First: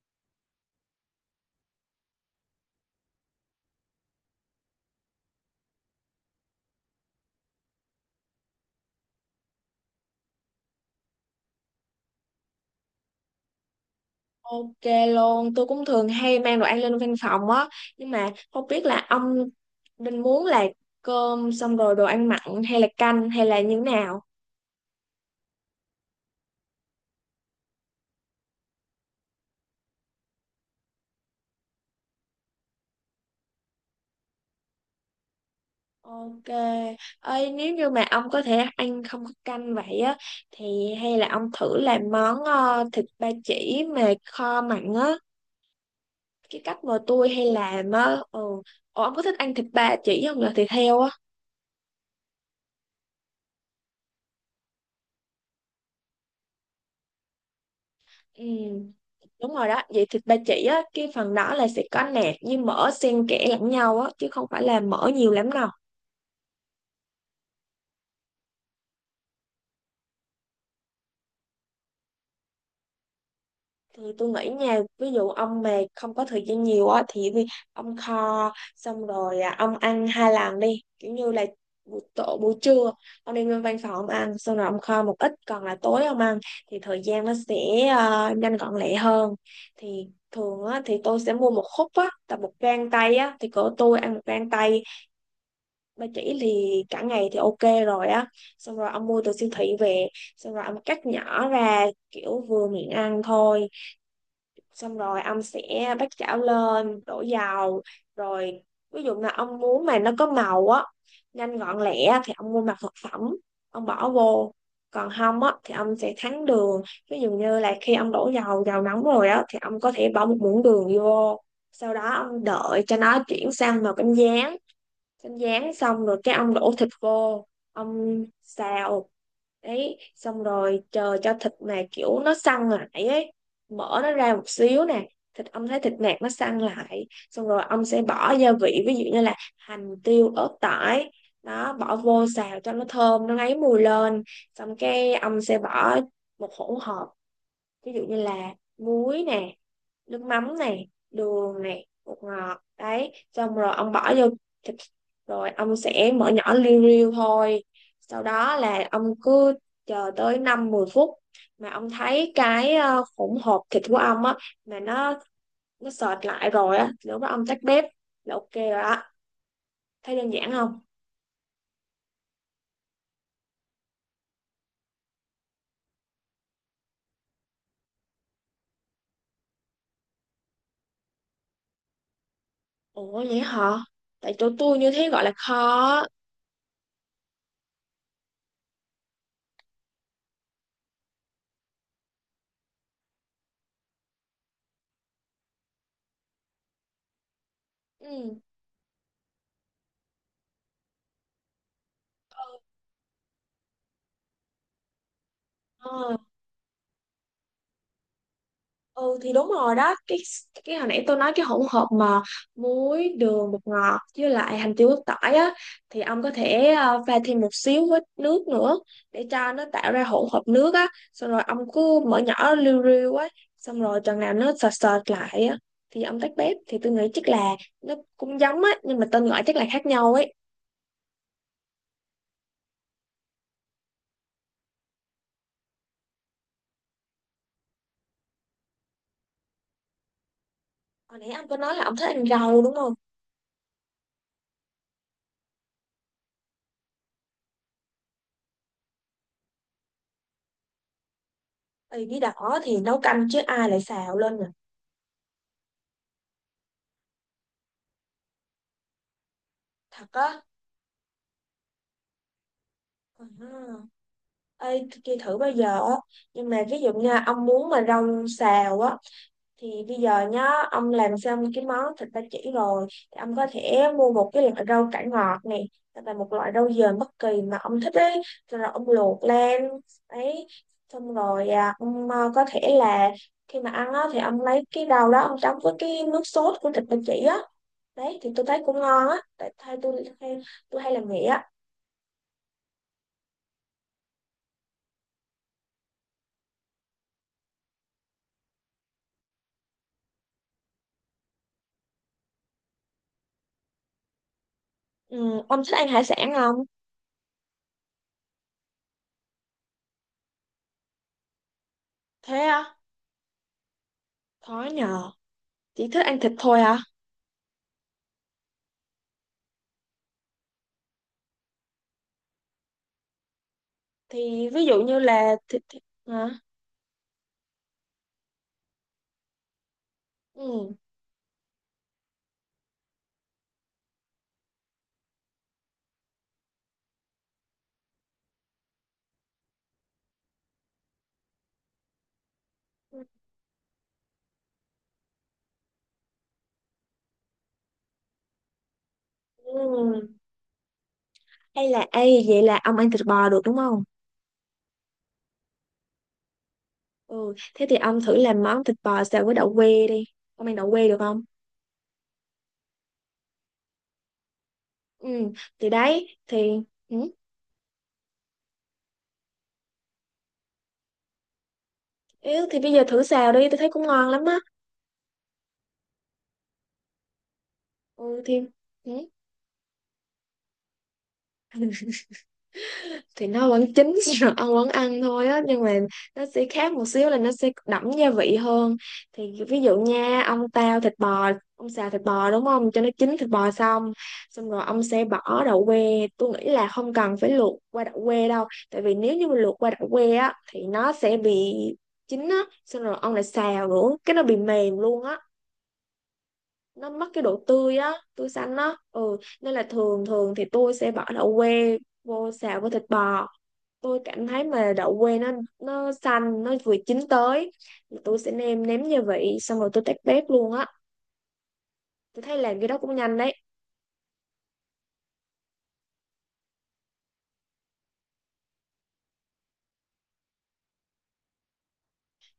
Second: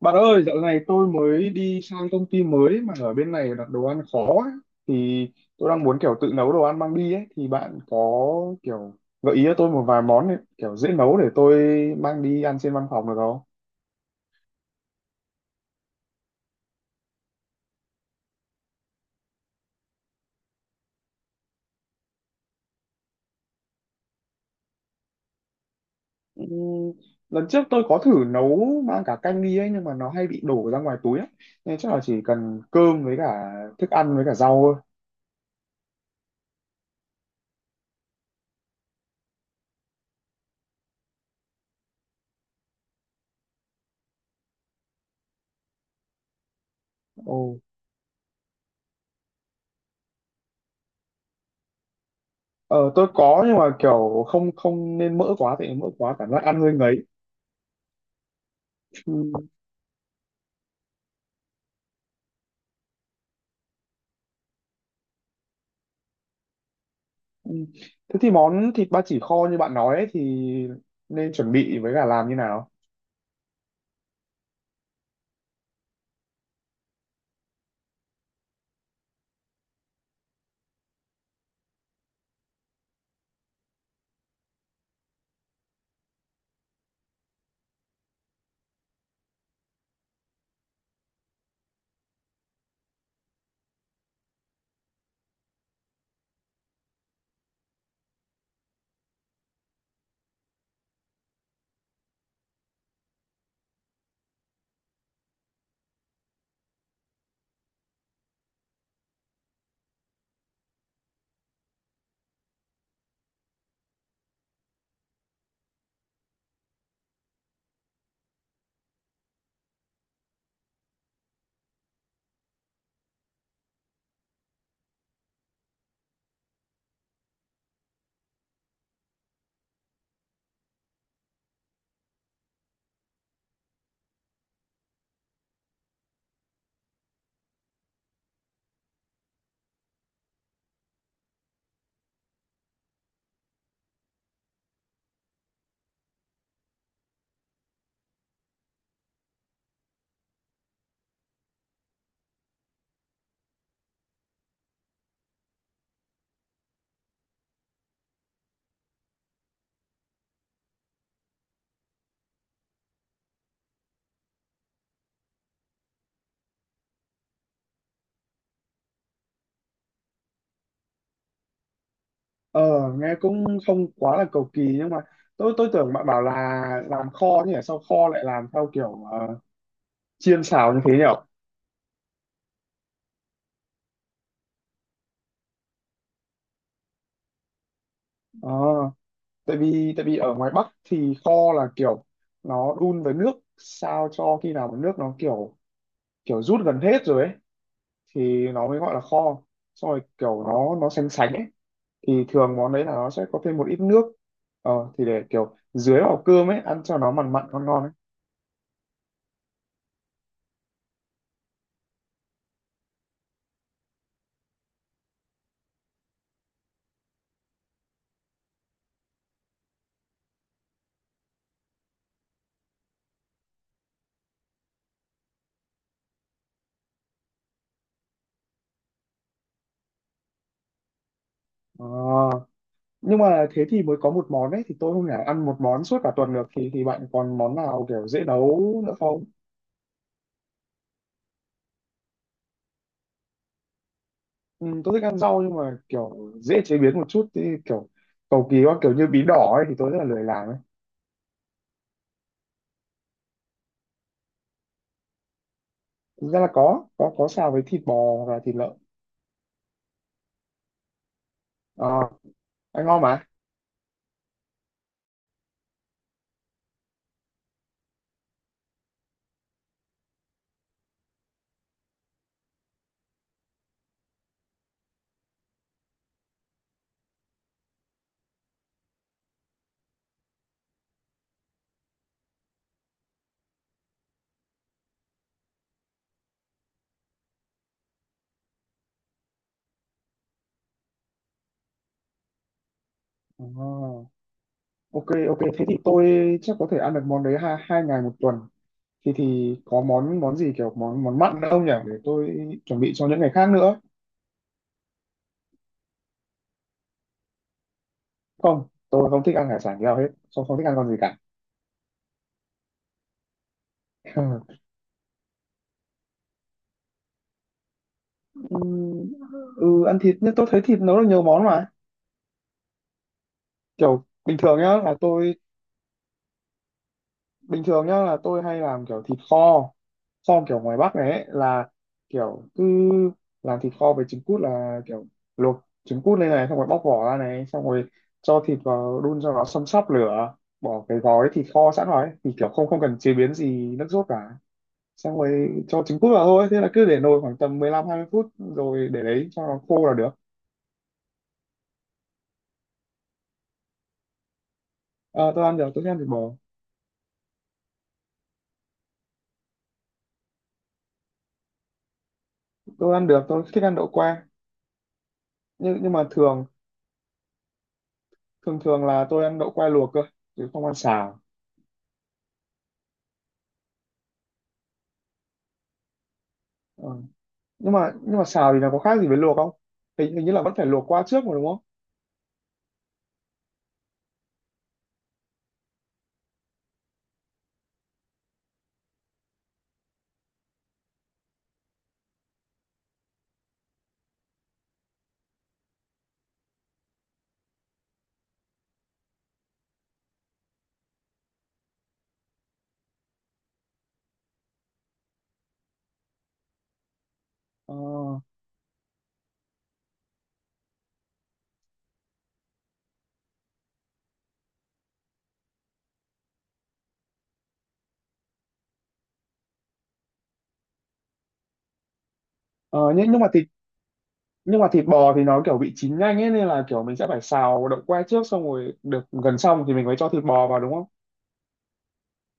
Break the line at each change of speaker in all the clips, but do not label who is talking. Bạn ơi, dạo này tôi mới đi sang công ty mới mà ở bên này đặt đồ ăn khó ấy. Thì tôi đang muốn kiểu tự nấu đồ ăn mang đi ấy. Thì bạn có kiểu gợi ý cho tôi một vài món ấy, kiểu dễ nấu để tôi mang đi ăn trên văn phòng được không?
Ok luôn, tôi cũng thường hay mang đồ ăn lên văn phòng á, nhưng mà không biết là ông định muốn là cơm xong rồi đồ ăn mặn hay là canh hay là như thế nào?
Ừ, lần trước tôi có thử nấu mang cả canh đi ấy nhưng mà nó hay bị đổ ra ngoài túi ấy. Nên chắc là chỉ cần cơm với cả thức ăn với cả rau thôi.
Ok, ơi nếu như mà ông có thể ăn không có canh vậy á, thì hay là ông thử làm món thịt ba chỉ mà kho mặn á, cái cách mà tôi
Ồ.
hay làm á, ừ. Ủa, ông có thích ăn thịt ba chỉ không, là thịt heo á?
Ờ, tôi có nhưng mà kiểu không không nên mỡ quá, tại mỡ quá cảm giác ăn hơi
Ừ,
ngấy.
đúng rồi đó. Vậy thịt ba chỉ á, cái phần đó là sẽ có nạc với mỡ xen kẽ lẫn nhau á, chứ không phải là mỡ nhiều lắm đâu.
Ừ. Thế thì món thịt ba chỉ kho như bạn nói ấy, thì nên chuẩn bị với cả làm như nào?
Thì tôi nghĩ nha, ví dụ ông mà không có thời gian nhiều á, thì ông kho xong rồi ông ăn hai lần đi. Kiểu như là buổi trưa ông đi lên văn phòng ông ăn xong rồi ông kho một ít còn là tối ông ăn, thì thời gian nó sẽ nhanh gọn lẹ hơn. Thì thường á, thì tôi sẽ mua một khúc á tầm một gang tay á, thì cỡ tôi ăn một gang tay ba chỉ thì cả ngày thì ok rồi á. Xong rồi ông mua từ siêu thị về, xong rồi ông cắt nhỏ ra kiểu vừa miệng ăn thôi, xong rồi ông sẽ bắt chảo lên đổ dầu. Rồi ví dụ là ông muốn mà nó có màu á, nhanh gọn lẹ thì ông mua mặt thực phẩm ông bỏ vô, còn không á thì ông sẽ thắng đường. Ví dụ như là khi ông đổ dầu, dầu nóng rồi á thì ông có thể bỏ một muỗng đường vô, sau đó ông đợi cho nó chuyển sang màu cánh gián. Xanh rán xong rồi cái ông đổ thịt vô, ông xào. Đấy xong rồi chờ cho thịt mà kiểu nó săn lại ấy, mở nó ra một xíu nè, thịt ông thấy thịt nạc nó săn lại, xong rồi ông sẽ bỏ gia vị ví dụ như là hành, tiêu, ớt, tỏi đó bỏ vô xào cho nó thơm, nó ngấy mùi lên. Xong cái ông sẽ bỏ một hỗn hợp, ví dụ như là muối nè, nước mắm này, đường này, bột ngọt, đấy xong rồi ông bỏ vô thịt, rồi ông sẽ mở nhỏ liu riu thôi. Sau đó là ông cứ chờ tới 5-10 phút, mà ông thấy cái hỗn hợp thịt của ông á mà nó sệt lại rồi á, lúc đó ông tắt bếp là ok rồi đó. Thấy đơn giản không?
Ờ, nghe cũng không quá là cầu kỳ nhưng mà tôi tưởng bạn bảo là làm kho, thì sao kho lại làm theo kiểu chiên xào như thế nhỉ?
Ủa vậy hả, tại chỗ tôi như thế gọi là khó.
Ờ, tại vì ở ngoài Bắc thì kho là kiểu nó đun với nước sao cho khi nào mà nước nó kiểu kiểu rút gần hết rồi ấy,
Ừ.
thì nó mới gọi là kho. Xong rồi kiểu nó sánh sánh ấy, thì thường món đấy là nó sẽ có thêm một ít nước, ờ, thì để kiểu dưới
Ờ,
vào cơm ấy ăn cho nó mặn mặn ngon ngon ấy.
Ừ thì đúng rồi đó, cái hồi nãy tôi nói cái hỗn hợp mà muối, đường, bột ngọt với lại hành, tiêu, ớt, tỏi á, thì ông có thể pha thêm một xíu với nước nữa để cho nó tạo ra hỗn hợp nước á, xong rồi ông cứ mở nhỏ riu riu á, xong rồi chừng nào nó sệt sệt lại á thì ông tắt bếp. Thì tôi nghĩ chắc là nó cũng giống á, nhưng mà tên gọi chắc là khác nhau ấy.
Ờ, nhưng mà thế thì mới có một món ấy, thì tôi không thể ăn một món suốt cả tuần được, thì bạn còn món nào kiểu dễ nấu nữa không?
Hồi nãy ông có nói là ông thích ăn rau đúng không?
Ừ, tôi thích ăn rau nhưng mà kiểu dễ chế biến một chút, thì kiểu cầu kỳ quá kiểu như bí đỏ ấy thì tôi rất là lười làm ấy.
Ừ, bí đỏ thì nấu canh chứ ai lại xào lên nhỉ?
Thực ra là có xào với thịt bò và thịt lợn.
Thật á?
Ờ, ăn ngon mà.
Ừ. Ê, tôi kia thử bao giờ á, nhưng mà ví dụ như ông muốn mà rau xào á, thì bây giờ nhá, ông làm xong cái món thịt ba chỉ rồi thì ông có thể mua một cái loại rau cải ngọt này, hoặc là một loại rau dền bất kỳ mà ông thích ấy, rồi ông luộc lên ấy. Xong rồi ông có thể là khi mà ăn á thì ông lấy cái rau đó ông chấm với cái nước sốt của thịt ba chỉ á. Đấy thì tôi thấy cũng ngon á, tại thay tôi hay làm vậy á.
Ờ, ok ok thế thì tôi chắc có thể ăn được món đấy hai hai ngày một tuần, thì có món món gì kiểu món món mặn nữa không nhỉ, để tôi chuẩn bị cho những ngày khác nữa?
Ừ, ông thích ăn hải sản không?
Không, tôi không thích ăn hải sản nhiều hết, tôi không thích ăn con gì cả.
Thế á? Khó nhờ. Chị thích ăn thịt thôi hả?
Ừ, ừ, ăn thịt nhưng tôi thấy thịt nấu được nhiều món mà, kiểu bình
Thì
thường
ví
nhá
dụ
là
như
tôi,
là thịt hả?
bình thường nhá là tôi hay làm kiểu thịt kho, kho kiểu
Ừ.
ngoài Bắc này ấy, là kiểu cứ làm thịt kho với trứng cút, là kiểu luộc trứng cút lên này, xong rồi bóc vỏ ra này, xong rồi cho thịt vào đun cho nó xâm sắp lửa, bỏ cái gói thịt kho sẵn rồi ấy, thì kiểu không không cần chế biến gì nước sốt cả, xong rồi cho trứng cút vào thôi, thế là cứ để nồi khoảng tầm 15-20 phút, rồi để đấy cho nó khô là
Ừ.
được.
Hay là ấy, vậy là ông ăn thịt bò được đúng không?
Ờ, tôi ăn được, tôi thích ăn thịt bò.
Ừ, thế thì ông thử làm món thịt bò xào với đậu que đi. Ông ăn đậu que được không?
Tôi ăn được, tôi thích ăn đậu que.
Ừ, thì
nhưng nhưng mà
đấy,
thường
thì ừ.
thường thường là tôi ăn đậu que luộc cơ, chứ không ăn xào.
Yếu thì bây giờ thử xào đi, tôi thấy cũng ngon lắm á.
Ờ. nhưng mà nhưng
Ừ
mà
thì
xào thì nó có khác gì
ừ.
với luộc không? Hình như là vẫn phải luộc qua trước mà, đúng không?
Thì nó vẫn chín, rồi ăn vẫn ăn thôi á, nhưng mà nó sẽ khác một xíu là nó sẽ đậm gia vị hơn. Thì ví dụ nha, ông tao thịt bò, ông xào thịt bò đúng không, cho nó chín thịt bò xong, xong rồi ông sẽ bỏ đậu que. Tôi nghĩ là không cần phải luộc qua đậu que đâu, tại vì nếu như mà luộc qua đậu que á thì nó sẽ bị chín á, xong rồi ông lại xào nữa cái nó bị mềm luôn á, nó mất cái độ
Ờ,
tươi á, tươi xanh á. Ừ, nên là thường thường thì tôi sẽ bỏ đậu que vô xào với thịt bò, tôi cảm thấy mà đậu que nó xanh, nó vừa chín tới, thì tôi sẽ nêm nếm gia vị xong rồi tôi tắt bếp luôn á. Tôi thấy làm cái đó
ờ,
cũng nhanh đấy.
nhưng mà thịt bò thì nó kiểu bị chín nhanh ấy, nên là kiểu mình sẽ phải xào đậu que trước, xong rồi được gần xong thì mình mới cho thịt bò vào, đúng không?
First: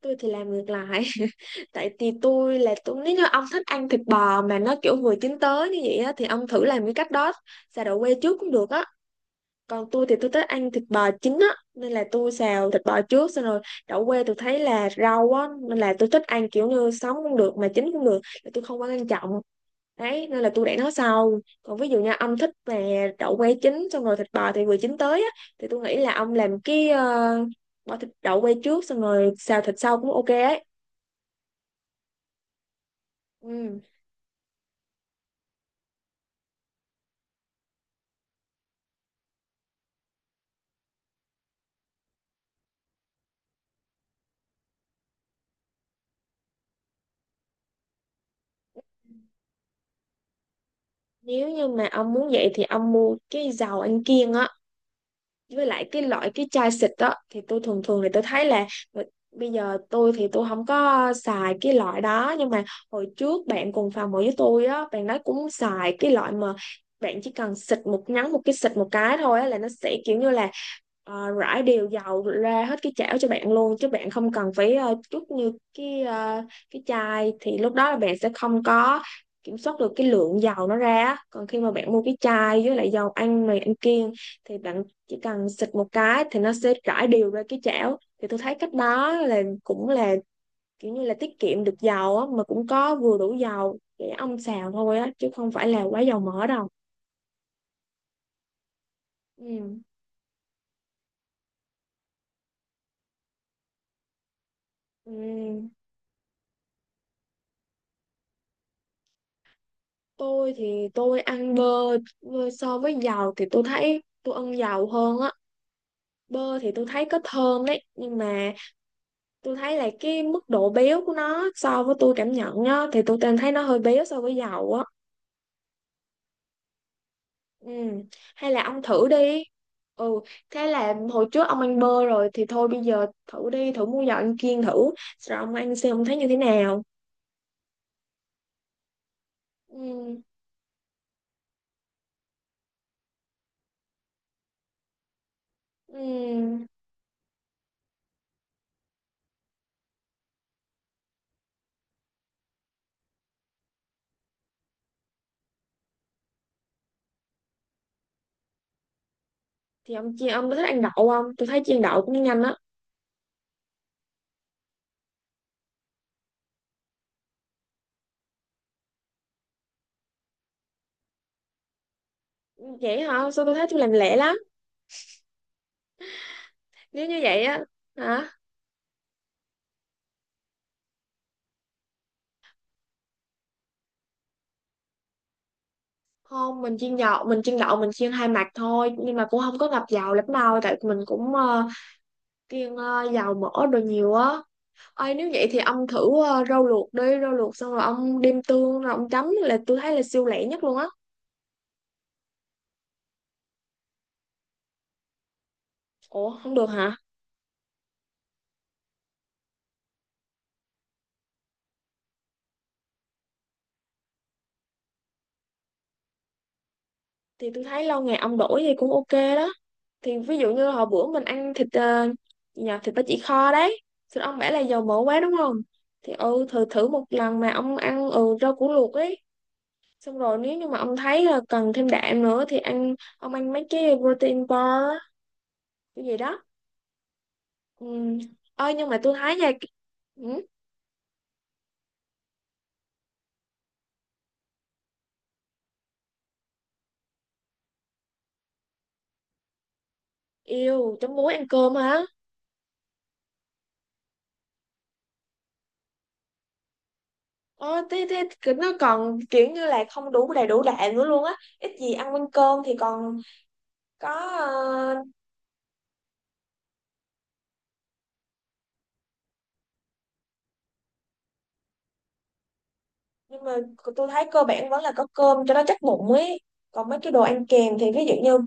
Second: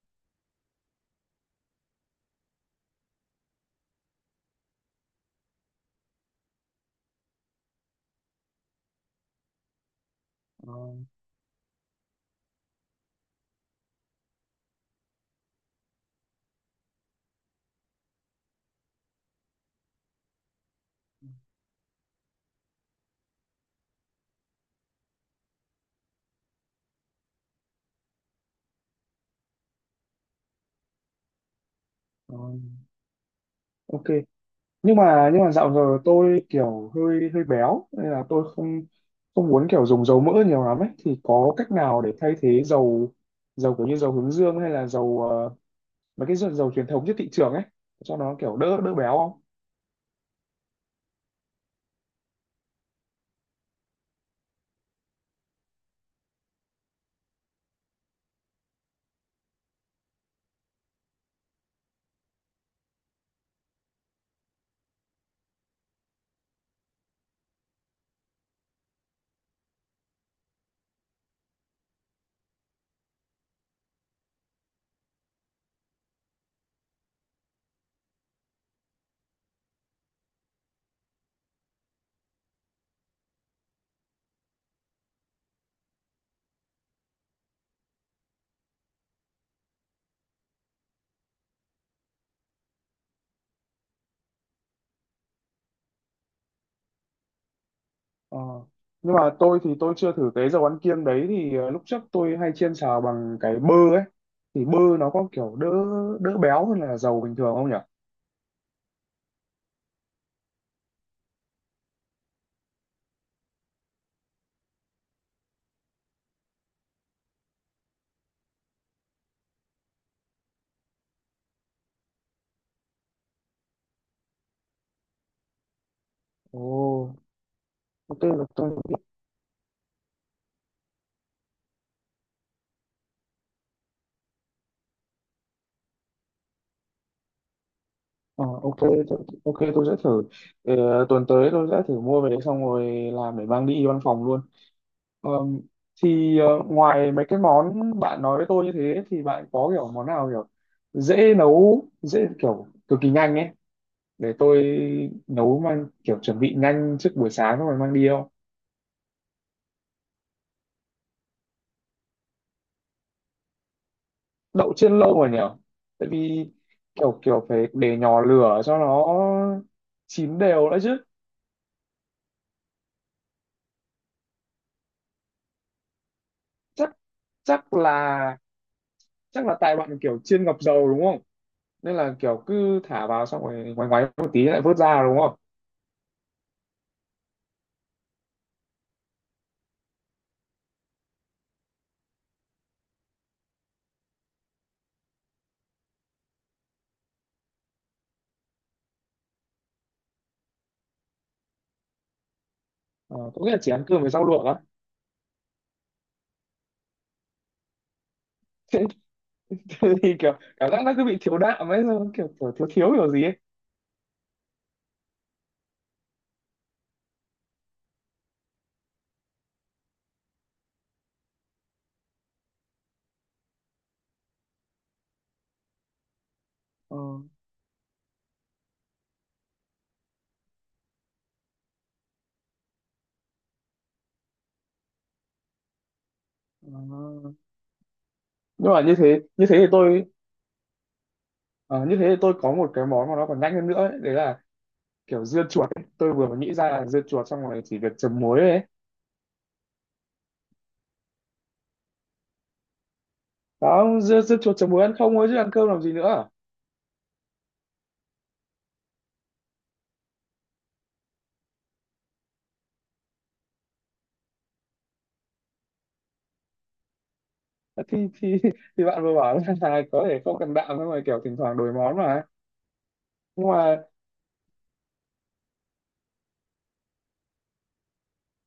Tôi thì làm ngược lại, tại vì tôi, nếu như ông thích ăn thịt bò mà nó kiểu vừa chín tới như vậy á thì ông thử làm cái cách đó, xào đậu que trước cũng được á. Còn tôi thì tôi thích
Ờ,
ăn thịt bò chín á, nên là tôi xào thịt bò trước, xong rồi đậu que tôi thấy là rau á, nên là tôi thích ăn kiểu như sống cũng được mà chín cũng được, là tôi không quá quan trọng. Đấy nên là tôi để nó sau. Còn ví dụ như ông thích về đậu que chín xong rồi thịt bò thì vừa chín tới á, thì tôi nghĩ là ông làm cái bỏ thịt đậu que trước xong rồi xào thịt sau cũng ok ấy.
ờ,
Ừ.
ok. Nhưng mà dạo giờ tôi kiểu hơi hơi béo nên là tôi không không muốn kiểu dùng dầu mỡ nhiều lắm ấy, thì có cách nào để thay thế dầu dầu, kiểu như dầu hướng dương hay là dầu, ờ, mấy cái dầu truyền thống trên thị trường ấy, cho nó kiểu đỡ đỡ béo không?
Nếu như mà ông muốn vậy thì ông mua cái dầu ăn kiêng á, với lại cái loại cái chai xịt đó. Thì tôi thường thường thì tôi thấy là ờ, bây giờ tôi thì tôi không có xài cái loại đó, nhưng mà hồi trước bạn cùng phòng ở với tôi á, bạn đó cũng xài cái loại mà bạn chỉ cần xịt một cái, xịt một cái thôi á, là nó sẽ kiểu như là rải đều dầu ra hết cái chảo cho bạn luôn, chứ bạn không cần phải chút như cái ờ, cái chai thì lúc đó là bạn sẽ không có kiểm soát được cái lượng dầu nó ra á. Còn khi mà bạn mua cái chai với lại dầu ăn này, ăn kiêng, thì bạn chỉ cần xịt một cái thì nó sẽ rải đều ra cái chảo. Thì tôi thấy cách đó là cũng là kiểu như là tiết kiệm được dầu á, mà cũng có vừa đủ dầu để ông xào thôi á, chứ không phải là quá dầu mỡ đâu.
Ờ. Nhưng mà tôi thì
Ừ.
tôi chưa thử cái dầu ăn kiêng đấy, thì ờ, lúc trước tôi hay chiên xào bằng cái bơ ấy, thì bơ nó
Ừ,
có kiểu đỡ đỡ béo hơn là dầu bình thường không nhỉ?
tôi thì tôi ăn bơ, bơ so với dầu thì tôi thấy tôi ăn dầu hơn á. Bơ thì tôi thấy có thơm đấy, nhưng mà tôi thấy là cái mức độ béo của nó so với tôi cảm nhận á, thì tôi cảm thấy nó hơi béo so với dầu á.
Ồ,
Ừ.
ok là
Hay là
tôi,
ông thử đi. Ừ, thế là hồi trước ông ăn bơ rồi thì thôi bây giờ thử đi, thử mua giò ăn kiêng thử. Rồi ông ăn xem ông thấy như thế nào.
ờ, ok, ok tôi sẽ
Ừ.
thử. Ờ, tuần tới tôi sẽ thử mua về đấy, xong rồi làm để mang đi văn phòng luôn. Ờ, thì ờ,
Ừ.
ngoài mấy cái món bạn nói với tôi như thế, thì bạn có kiểu món nào kiểu dễ nấu, dễ kiểu cực kỳ nhanh ấy, để tôi nấu mang kiểu chuẩn bị nhanh trước buổi sáng xong rồi mang đi không?
Thì ông chiên, ông có thích ăn đậu không? Tôi thấy chiên đậu cũng nhanh á.
Đậu chiên lâu rồi nhở, tại vì kiểu kiểu phải để nhỏ lửa cho nó chín đều đã chứ.
Ừ, vậy hả? Sao tôi thấy tôi làm lẹ lắm.
Chắc
Nếu như vậy á,
chắc
hả?
là Chắc là tại bạn kiểu chiên ngập dầu đúng không, nên là kiểu cứ thả vào xong rồi ngoáy ngoáy một tí lại vớt ra đúng không?
Không, mình chiên dầu, mình chiên đậu, mình chiên hai mặt thôi, nhưng mà cũng không có ngập dầu lắm đâu, tại mình cũng kiêng dầu mỡ đồ nhiều á. Ơi nếu vậy thì ông thử rau luộc đi, rau luộc xong rồi ông đem tương rồi ông chấm, là tôi thấy là siêu lẹ nhất luôn á.
Ờ, có nghĩa là chỉ ăn cơm với rau luộc á?
Ủa, không được hả?
Thế, thì kiểu cảm giác nó cứ bị thiếu đạm ấy, xong kiểu thiếu thiếu kiểu gì ấy.
Thì tôi thấy lâu ngày ông đổi gì cũng ok đó. Thì ví dụ như hồi bữa mình ăn thịt gì nhờ, thịt ba chỉ kho đấy. Thì ông bảo là dầu mỡ quá đúng không? Thì ừ, thử thử
Ờ,
một lần mà ông ăn rau củ luộc ấy. Xong rồi nếu như mà ông thấy là cần thêm đạm nữa thì ông ăn mấy cái protein bar cái gì đó.
ờ.
Ừ. Ơi nhưng mà tôi thấy
Như
nha,
thế thì tôi,
ừ,
ờ, như thế thì tôi có một cái món mà nó còn nhanh hơn nữa ấy, đấy là kiểu dưa chuột ấy. Tôi vừa mới nghĩ ra là dưa chuột xong rồi chỉ việc chấm muối thôi ấy.
yêu chấm muối ăn cơm hả?
Đó, dưa chuột chấm muối ăn không thôi chứ ăn cơm làm gì nữa.
Ờ, thế cứ nó còn kiểu như là không đủ, đầy đủ đạm nữa luôn á, ít gì ăn quanh cơm thì còn có ờ,
Thì thì bạn vừa bảo là có thể không cần đạm, nhưng mà kiểu thỉnh thoảng đổi món mà.
nhưng
Nhưng
mà
mà
tôi thấy cơ bản vẫn là có cơm cho nó chắc bụng ấy, còn mấy cái đồ ăn kèm thì ví dụ như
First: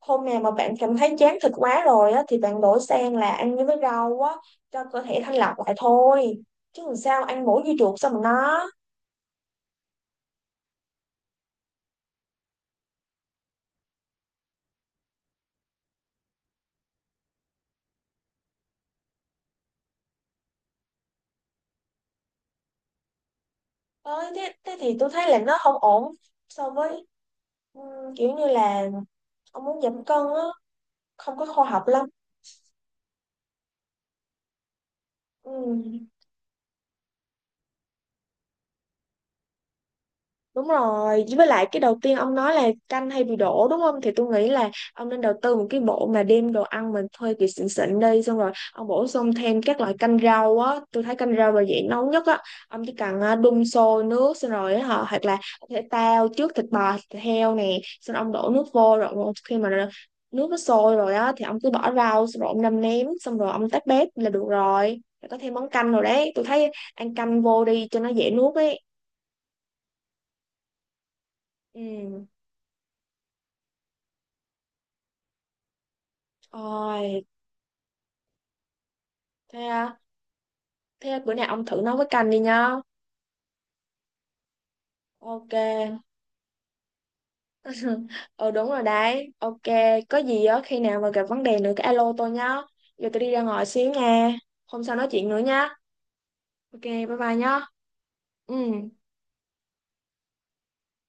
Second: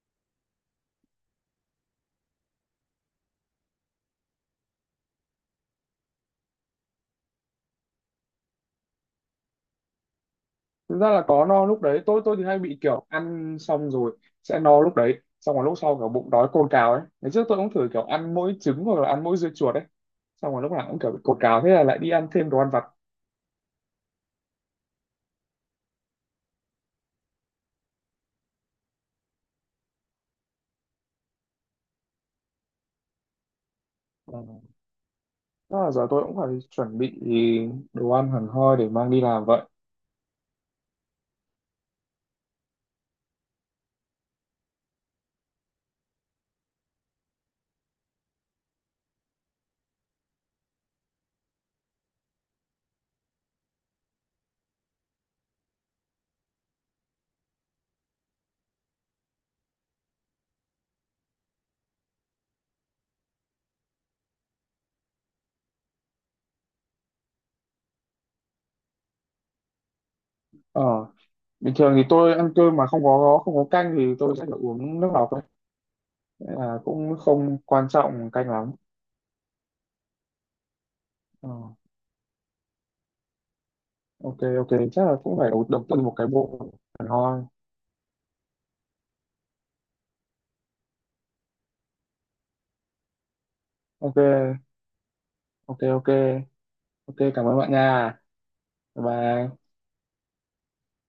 hôm nào mà bạn cảm thấy chán thịt quá rồi á thì bạn đổi sang là ăn với rau á, cho cơ thể thanh lọc lại thôi. Chứ làm sao ăn mỗi dưa chuột, sao mà nó.
thực ra là có no lúc đấy, tôi thì hay bị kiểu ăn xong rồi sẽ no lúc đấy, xong rồi lúc sau kiểu bụng đói cồn cào ấy. Ngày trước tôi cũng thử kiểu ăn mỗi trứng hoặc là ăn mỗi dưa chuột ấy. Xong rồi lúc nào cũng kiểu bị cồn cào, thế là lại đi ăn thêm đồ ăn vặt.
Ơi, thế thì tôi thấy là nó không ổn so với ừ, kiểu như là ông muốn giảm cân á, không có khoa học lắm. Ừ.
Đó là giờ tôi cũng phải chuẩn bị đồ ăn hẳn hoi để mang đi làm vậy.
Đúng rồi, với lại cái đầu tiên ông nói là canh hay bị đổ đúng không? Thì tôi nghĩ là ông nên đầu tư một cái bộ mà đem đồ ăn mình thuê kiểu xịn xịn đi, xong rồi ông bổ sung thêm các loại canh rau á, tôi thấy canh rau là dễ nấu nhất á. Ông chỉ cần đun sôi nước xong rồi á, hoặc là có thể tao trước thịt bò, thịt heo nè, xong ông đổ nước vô rồi khi mà nước nó sôi rồi á thì ông cứ bỏ rau xong rồi ông nêm nếm xong rồi ông tắt bếp là được rồi. Rồi có thêm món canh rồi đấy, tôi thấy ăn canh vô đi cho nó dễ nuốt ấy.
Ờ, bình thường thì
Ừ.
tôi ăn cơm mà không có canh thì tôi sẽ phải uống nước lọc ấy. Nên là cũng
Ôi,
không quan trọng canh lắm.
thế à? Thế bữa nào
Ờ,
ông thử nấu với canh đi nha.
ok ok chắc là cũng phải
Ok.
đầu đầu tư một cái bộ hẳn hoi.
Ờ đúng rồi đấy. Ok, có gì á khi nào mà gặp vấn đề nữa cái alo tôi nhá. Giờ tôi đi ra ngoài xíu
Ok
nha. Hôm sau nói chuyện nữa nhá.
ok ok
Ok, bye
ok
bye
cảm ơn
nhá.
bạn nha.
Ừ.
Bye bye.